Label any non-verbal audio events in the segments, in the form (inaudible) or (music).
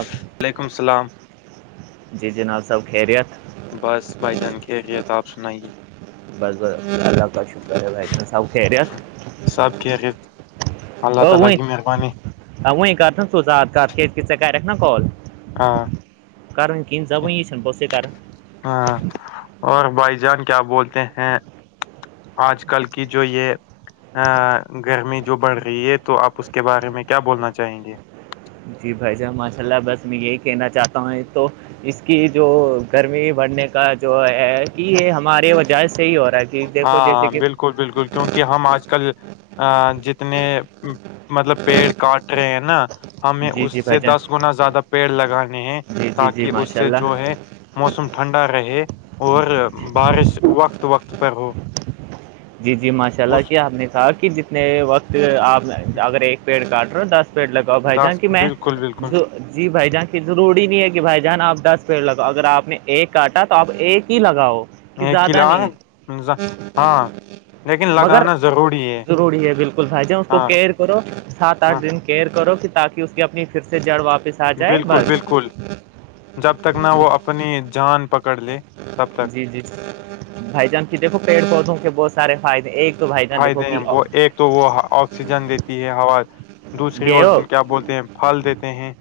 Of وعلیکم السلام جناب سب خیریت بس بائی جانک کتاب سنائیے بس بس کا ش کر ب س کہ رہ سب خیریت اللہ تعالی کی مہربانی ہ وہیں کہ تھا سزات کا ک سے کا رکھ نا کال ہاں کروں ک ٹھیک۔ زبنی چ ن پوس کر ہاں اور بھائی جان کیا بولتے ہیں آج کل کی جو یہ گرمی جو بڑھ رہی ہے تو آپ اس کے بارے میں کیا بولنا چاہیں گے جی بھائی جان ماشاء اللہ بس میں یہی کہنا چاہتا ہوں یہ تو اس کی جو گرمی بڑھنے کا جو ہے کہ یہ ہمارے وجہ سے ہی ہو رہا ہے کہ دیکھو جیسے ہاں کہ بالکل بالکل کیونکہ ہم آج کل ا جتنے مطلب پیڑ کاٹ رہے ہیں نا ہمیں جی اس جی بھائی سے جان دس گنا زیادہ پیڑ لگانے ہیں جی جی تاکہ جی اس ماشاء سے اللہ جو ہے موسم ٹھنڈا رہے اور بارش وقت وقت پر ہو جی جی ماشاء اللہ اس کہ آپ نے کہا کہ جتنے وقت آپ اگر ایک پیڑ کاٹ رہے ہو دس پیڑ لگاؤ بھائی جاں دس کہ میں بالکل بالکل جو جی بھائی جان کہ ضروری نہیں ہے کہ بھائی جان آپ دس پیڑ لگاؤ اگر آپ نے ایک کاٹا تو آپ ایک ہی لگاؤ کہ زیادہ قلع نہیں ہے ہاں لیکن مگر لگانا ضروری ہے ضروری ہے بالکل بھائی جہ اس کو ہاں کی کرو سات آٹھ ہاں دن کیئر کرو کہ تاکہ اس کی اپنی پھر سے جڑ واپس آ جائے بالکل بس بالکل جب تک نہ وہ اپنی جان پکڑ لے تب تک ج جی بھائی جان کہ دیکھو پیڑ پودوں کے بہت سارے فایدے ایک تو بھائی جان دیکھو فائدے ہیں کہ وہ ایک تو وہ آکسیجن دیتی ہے ہوا دوسری گئے وہ ہو کیا بولتے ہیں پھل دیتے ہیں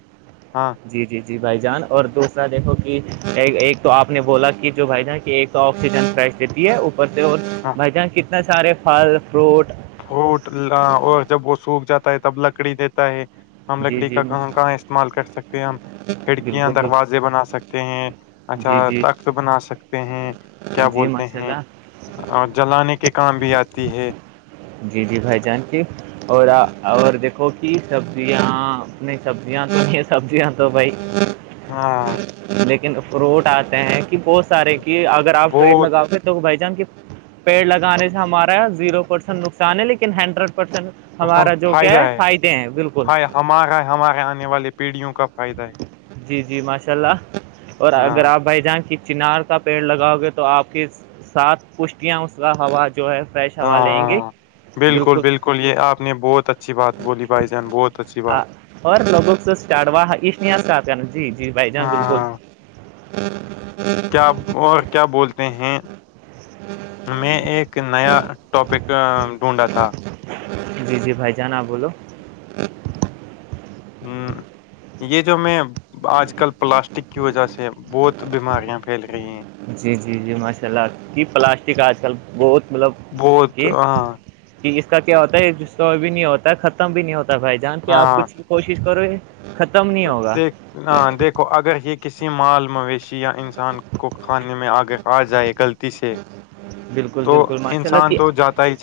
ہاں جی جی جی بھائی جان اور دوسرا دیکھو کہ ایک تو آپ نے بولا کہ جو بھائی جان کہ ایک تو آکسیجن فریش دیتی ہے اوپر سے اور ہاں بھائی جان کتنے سارے پھل فروٹ پوٹ اور جب وہ سوکھ جاتا ہے تب لکڑی دیتا ہے ہم جی لکڑی جی کا کہاں کہاں استعمال کر سکتے ہیں ہم کھڑکیاں بالکل بالکل دروازے بنا سکتے ہیں اچھا جی جی تخت بنا سکتے ہیں کیا جی بولتے ماشاء ہیں اللہ جلانے کے کام بھی آتی ہے جی جی بھائی جان کہ اور اور دیکھ دیکھو کہ سبزیاں اپنی سبزیاں تو سبزیاں تو بھائی ہاں لیکن فروٹ آتے ہیں کہ بہت سارے کہ اگر آپ پیڑ بہت لگا کے تو بھائی جان پیڑ لگانے سے ہمارا زیرو پرسینٹ نقصان ہے لیکن ہنڈریڈ پرسینٹ ہمارا جو کیا ہے فائدے ہیں بالکل فا- ہمارا ہمارے آنے والے پیڑھیوں کا فائدہ ہے جی جی ماشاء اللہ اور ہاں اگر آپ بھائی جان چنار کا پیڑ لگاؤ گے تو آپ کے سات پشتیاں اس کا ہوا جو ہے فریش ہوا لیں گے بالکل کو لیے آپ نے بہت اچھی بات بولی بھائی جان بول اور لوگوں سے جی جی بھائی جان بالکل ہاں (inaudible) کیا اور کیا بولتے ہیں میں ایک نیا ٹاپک ڈھونڈا تھا جی جی بھائی جان اپ بولو ہمم یہ جو میں آج آج کل پلاسٹک کی وجہ سے بہت بیماریاں پھیل رہی ہیں جی جی جی ماشاء اللہ کہ پلاسٹک آج کل بہت مطلب بہت کہ ہاں کہ اس کا کیا ہوتا ہے ڈسٹرائ بھی نہیں ہوتا ہے ختم بھی نہیں ہوتا بھائی جان کے آپ کچھ کوشش کرو یہ ختم نہیں ہوگا دیکھ دیکھو اگر یہ کسی مال مویشی یا انسان کو کھانے آگے آ جائے غلطی سے بالکل تو بالکل ماشاء اللہ انسان کہ تو جاتا ہی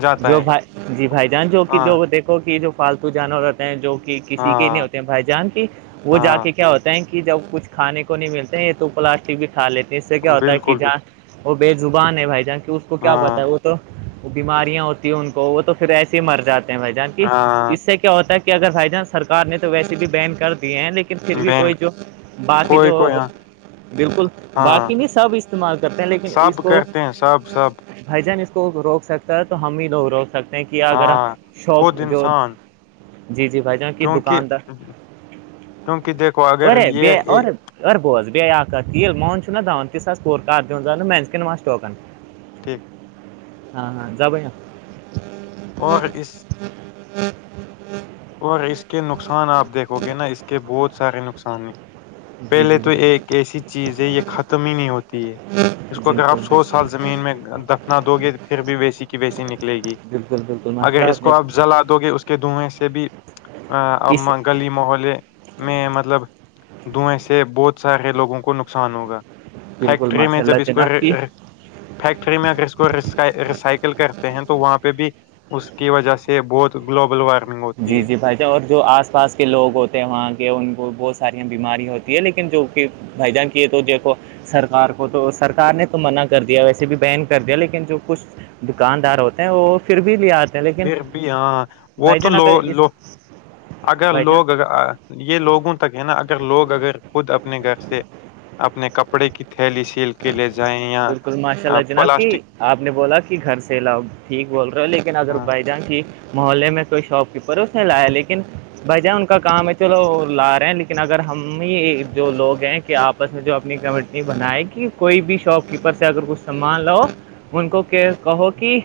جاتا جو ہے بھائی جی بھائی جان جو کہ ہاں جو دیکھو کہ جو پالتو جانور ہوتے ہیں جو کہ کسی کے نہیں ہاں ہوتے ہیں بھائی جان کہ وہ جا ہاں کے کیا ہوتا ہے کہ جب کچھ کھانے کو نہیں ملتے ہیں یہ تو پلاسٹک بھی کھا لیتے ہیں اس سے کیا ہوتا ہے کہ بالکل بھی جہاں وہ بے زبان ہے بھائی جہاں اس کو کیا ہاں پتا ہے وہ تو بیماریاں ہوتی ہیں ان کو وہ تو پھر ایسے ہی مر جاتے ہیں بھائی جان کہ ہاں اس سے کیا ہوتا ہے کہ اگر ہھائی جان سرکار نے تو ویسے بھی بین کر دیے ہیں لیکن پھر بھی بہن کوئی جو باقی کوئی جو کوئی ہاں بالکل ہاں باقی نہیں سب استعمال کرتے ہیں لیکن اس سب کو کرتے ہیں سب سب بھائی جان اس کو روک سکتا ہے تو ہم ہی لوگ روک سکتے ہیں کہ اگر ہاں شوق خود جو انسان جی جی بھائی جان کی کیونکہ دکاندار کیونکہ دیکھو اگر یہ ارے یہ- اور (inaudible) ٹھیک ہاں ہاں اور اس اور اس کے نقصان آپ دیکھو گے نا اس کے بہت سارے نقصان ہیں جی پہلے جی تو بھائی ایک جان ایسی چیز ہے یہ ختم ہی نہیں ہوتی ہے اس کو اگر آپ بالکل سو بھائی سال زمین میں دفنا دو گے تو پھر بھی ویسی کی ویسی نکلے گی بالکل بالکل ماشاء اللہ اگر اس نے کو آپ جلا دو گے اس کے دھویں سے بھی ا اب اس گلی محولے میں مطلب دئیں سے بہت سارے لوگوں کو نقصان ہوگا بالکل فیکٹری میں ماشاء اللہ جب اس کو جناب کی فیکٹری میں اگر اس کو ریسائکل کرتے ہیں تو وہاں پہ بھی اس کی وجہ سے بہت گلوبل وارمنگ ہو جی جی بھائی جان اور جو آس پاس کے لوگ ہوتے ہیں وہاں کے ان کو بہت سارں بیماری ہوتی ہے لیکن جو کہ بھ جان کی ہے تو دیکھو سرکار کو تو سرکار نے تو منع کر دیا ویسے بھی بن کر دیا لیکن جو کچھ دکاندار ہوتے ہیں وہ پھر بھی لے آتے ہیں لیکن پھر بھی ہاں وہ بھائی تو جان اگر لوگ اس لو اگر بھائی جان لوگ یہ لوگوں تک ہے نا اگر لوگ اگر خود اپنے گھر سے اپنے کپڑے کی تھیلی سیل کے لے جائیں یا بالکل ماشاء اللہ جناب کہ پلاسٹک آپ نے بولا کہ گھر سے لاؤگ ٹھیک بول رہے ہو لیکن اگر ہاں بھائی جان کی محلے میں کوئی شاپ کیپر ہے اس نے لایا لیکن بھائی جان ان کا کام ہے چلو لا رہے ہیں لیکن اگر ہم ہی جو لوگ ہیں کہ آپ س میں جو اپنی کمینی بنائے کہ کوئی بھی شاپ کیپر سے اگر کچھ سامان لاؤ ان کو کہو کہ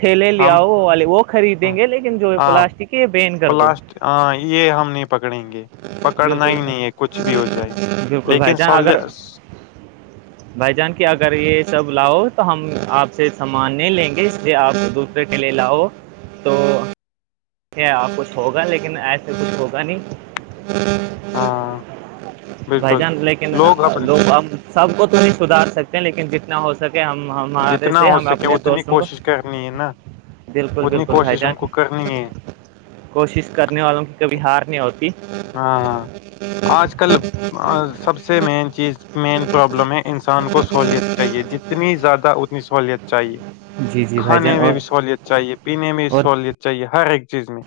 تھیلے ہم لیاؤ والے وہ خریدیں گے لیکن جو پلاسٹک کی یہ بین کر دو اسٹ ہاں یہ ہم نہیں پکڑیں گے پکڑنا بالکل ہی نہیں ہے بھائی، کچھ بھی ہو جائے بالکل لیکن بھائی س جان اگر بھائی جان کی اگر یہ سب لاؤ تو ہم آپ سے سامان نہیں لیں گے اس لیے آپ کے لی ل ہو تو کچھ ہوگا لیکن ایسے کچھ ہوگا نہیں ہاں بھائی بالکل جان لیکن لوگ اپ سب کو تو نہیں سدھار سکتے لیکن جتنا ہو سکے ہم ہمارے جتنا سے ہو ہم سکے اپنے اتنی دوستوں کو کوشش کرنی ہے نا بالکل بالکل بھائی جان جے کوشش کرنے والوں کی کبھی ہار نہیں ہوتی ہاں آج کل سب سے مین چیز مین پرابلم ہے انسان کو سہولیت چاہیے جت اتنی زیادہ اتنی سہولت چاہیے جی جی بھائی جان کھانے میں اور بھی سہولت چاہیے پینے میں بھی اور سہولت چاہیے ہر ایک چیز میں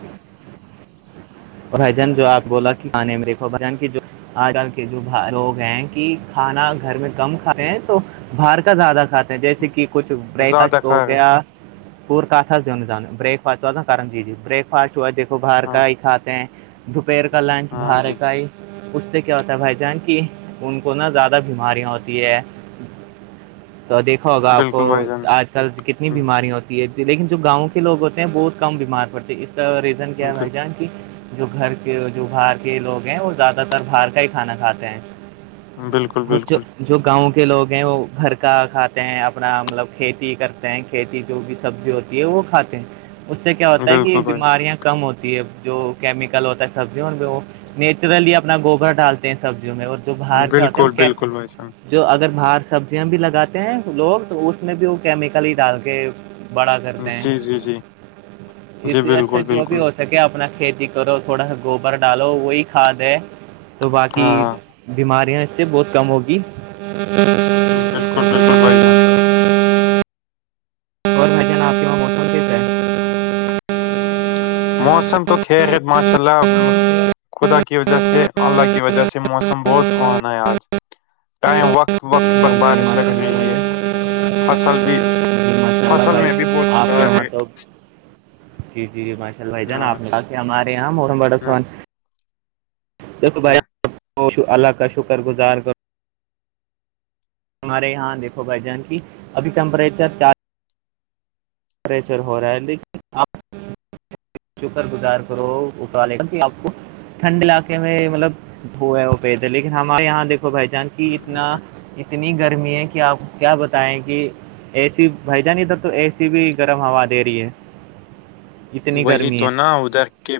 بھجان جو آپ بولا کہ آان میں ریکو بھجن کی جو آج کل کے جو لوگ ہیں کہ کھانا گھر میں کم کھے ہیں تو باہر کا زیادہ کھاتے ہیں جیسے کہ کچھ بریک زیادہ فاسٹ کھا ہو رہے گیا پور دان بیک فاسٹی جی بیک فاسٹ دیکھو باہر ہاں کا ہیھ دپیر کلنچ ہاں جی بارکائی اس سے کیا ہوتا ہے بھائی جان کی ان کو نا زیادہ بیماریاں ہوتی ہے (inaudible) تو دیکھا ہوگا آپ کو بالکل بھائی جان آج کتنی بیمارییا ہوتی ہے لیکن جو گاؤں کے لوگ ہوتے ہیں بہت کم بیمار پڑتے ہیں اس طرح کیا بھائی جان کی جو گھر کے جو باہر کے لوگ ہیں وہ زیادہ تر باہر کا ہی کھانا کھاتے ہیں بالکل اور جو بالکل جو گاؤں کے لوگ ہیں وہ گھر کا کھاتے ہیں اپنا مطلب کھیتی کرتے ہیں کہتی جو بھی سبزی ہوتی ہے وہ کھاتے ہیں اس سے کیا ہوتا ہے کہ بالکل بھائی بیماریاں کم ہوتی ہے جو کیمیکل ہوتا ہے سبزیوں میں وہ نیچرلی اپنا گوبر ڈالتے ہیں سبزیوں میں وہ تو باہر کیا ہوتے ہیں بالکل وہ کیا بالکل بھائی جان جو اگر باہر سبزیاں بھی لگاتے ہیں لوگ تو اس میں بھی وہ کیمیکل ہی ڈال کے بڑا کرتے ہیں جی جی جی جی اسی اچھا بالکل جو بھی بالکل ہو س کیا اپنا کھیتی کرو تھوڑا سا گوبر ڈالو وہی کاد ہے تو باقی ہاں بیماریاں اس سے بہت کم ہوگی بالکل بالکل بھائی جان اور م ج ن آپی کا موسم کیسا ہے موسم تو خیرت ماشاء اللہ خدا کی وجہ سے اللہ کی وجہ سے موسم بہت سہان ہے آج ٹائم وقت وقت پر جی بارش ماشاء لگ اللہ رہی بھائی ہے جان فصل بھی جی ماشاء اللہ فصل میں بھی بہت بھائی آپ کے سدھار وہاں ہے تو جی جی ماشا ال بھائی جان ہاں آپ نے کہا کہ ہمارے یہاں مم بڑا ہاں سان دیکھو ہاں بھائیپ اللہ کا شکر گزار کرو ہمارے یہاں دیکھو بھائی جان کی ابھی ٹیمپریچر چار پریشر ہو رہا ہے لیکن آپ شکر گزار کرو اٹالے گا آپ کو ٹھنڈ علاقے میں مطلب ہووئے وہ پہ تھے لیکن ہمارے یہاں دیک بھائی جان کی اتنا اتنی گرمی ہے کہ آپ کیا بتائیں کہ اے سی بھائی جان اد تو اے سی کسی بھی گرم ہوا دے رہی ہے اتنی وہی گرمی تو ہے نہ ادھر کے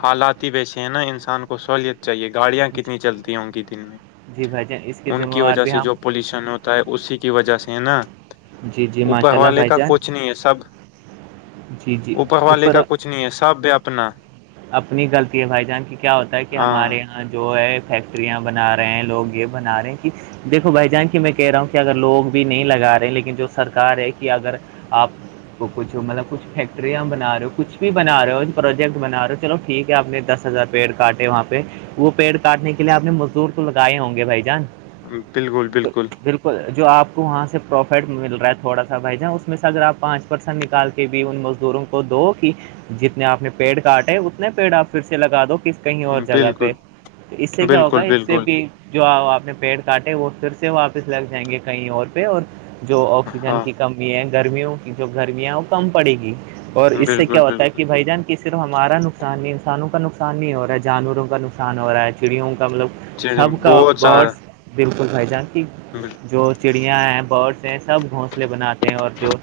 حالاتی ویسے ہیں نہ انسان کو سہوولت چاہیے گاڑیاں کتنی چلتی ہیں ان کی دن میں جی بھائی جان اس کے ان ذمہ کی وار وجہ بھی سے ہم جو پولوشن ہوتا ہے اسی کی وجہ سے ہے نا جی جی اوپر ماشاء وال اللہ والے بھائی کا جان کچھ نہیں ہے سب جی جی اوپر والے کا کچھ نہیں ہے سب بھی اپنا اپنی غلطی ہے بھائی جان کی کیا ہوتا ہے کہ ہمارے ہاں یہاں جو ہے فیکٹریاں بنا رہے ہیں لوگ یہ بنا رہے ہیں کہ دیکھو بھائی جان کی میں کہہ رہا ہوں کہ اگر لوگ بھی نہیں لگا رہے ہیں لیکن جو سرکار ہے کہ اگر آپ کو کچھ مطلب کچھ فیکٹریاں بنا رہے ہو کچھ بھی بنا رہے ہو پروجیکٹ بنا رہے ہو چلو ٹھیک ہے آپ نے دس ہزار پیڑ کاٹے وہاں پہ وہ پیڑ کاٹنے کے لیے آپ نے مزدور کو لگائے ہوں گے بھائی جان بالکل، تو بالکل، بالکل جو آپ کو وہاں سے پروفٹ مل رہا ہے تھوڑا سا بھائی جان اس میں سے اگر آپ پانچ پرسینٹ نکالتے بھی ان مزدوروں کو دو کہ جتنے آپ نے پیڑ کاٹے اتنے پیڑپ پھر سے لگا دو کس کہیں اور جگہ پہ بالکل، تو اس سے کیا ہوگا بالکل، اس سے بالکل، بھی جو آپ نے پیڑ کاٹے وہ پھر سے واپس لگ جائیں گے کہیں اور پہ اور جو آکسیجن ہاں، کی کمی ہے گرمیوں کی جو گرمیاں وہ کم پڑے گی اور اس سے کیا بالکل، ہوتا ہے بالکل، کہ بھائی جان کس صرف ہمارا نقصان نہیں انسانوں کا نقصان نہیں ہو رہا ہے جانوروں کا نقصان ہو رہا ہے چڑیوں کا مطلب چیزیں سب کا بہت بڈ بالکل بھائی جان کی جی جو چڑیا ہیں باڈس ہیں سب گھونسلے بناتے ہیں اور جو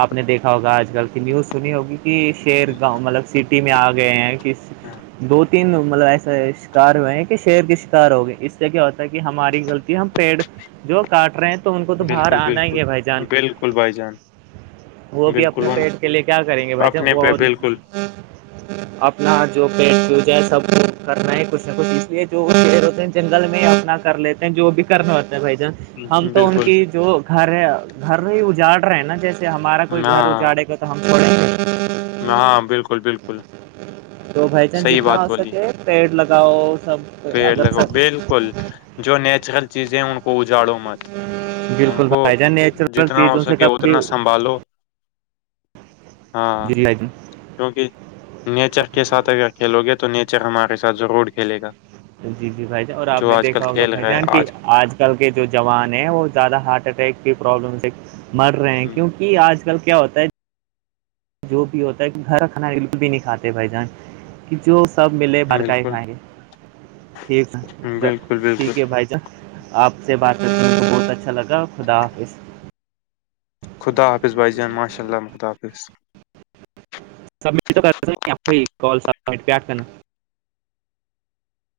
آپ نے دیکھا ہوگا آج کل کی نیوز سنی ہوگی کہ شہر گاؤں مطلب سٹی میں آ گئے ہیں ہاں، دو تین مطلب ایسے شکار ہوئے ہیں کہ شیر کے شکار ہو گئے اس سے کیا ہوتا ہے کہ ہماری غلطی ہم پیڑ جو کاٹ رہے ہیں تو ان کو تو باہر بالکل، آنا ہی بالکل، ہے بھائی جان بالکل بھائی جان، وہ بھی اپنے بالکل ان پیٹ کے لیے کیا کریں گے بھائی ج اپنے وہ پہ بالکل، اپنا جو پس ہو جائے سب کرنا ہے کچھ نہ کچھ اس لیے جو شر ہوتے ہیں جنگل میں اپنا کر لیتے ہیں جو بھی کرنا ہوتا ہے بھائی جان ہم تو ان بالکل، کی جو گھر ہے گھر ہی اجاڑ رہے ہیں نا جیسے ہمارا کوئی گھر ہاں، اجاڑے گا تو ہمپڑے ہاں بالکل بالکل تو بھائی چانس صحیح جتنا بات ہو بولی، سکے پیڑ لگاؤ سب پیڑ اگر سب لگوؤ بالکل جو نیچرل چیزیں ان کو کو اجاڑو مت ان بالکل کو بھائی جان نیچرل جتنا ہو چیزوں سے سکے کبھی اتنا سنبھالو ہاں جی بھائی جان کیونکہ نیچک کے ساتھ اگر کھیلو گے تو نیچک ہمارے ساتھ ضرور کھیلے گا جی جی بھائی جان اور آپ جو نے آج کل دیکھا ہوگا کھیل بھائی رہا ہے جان کی آج کے جوان ہیں وہ زیادہ ہارٹ اٹیک کی پرابلم سے مر رہے ہیں کیونکہ آج کل کیا ہوتا ہے جو بھی ہوتا ہے کہ گھر کا کھانا بالکل بھی نہیں کھاتے بھائی جان کہ جو سب ملے برک ہی بالکل کھائیں گ ٹھیک ہے بالکل بالکل ٹھیک ہے بھائی آپ سے بات بہت اچھا لگا خداافظ خدا حافظ بس ج ماشاء اللہ خدا حافظ سبٹ تو کر آپ کال سٹ کرنا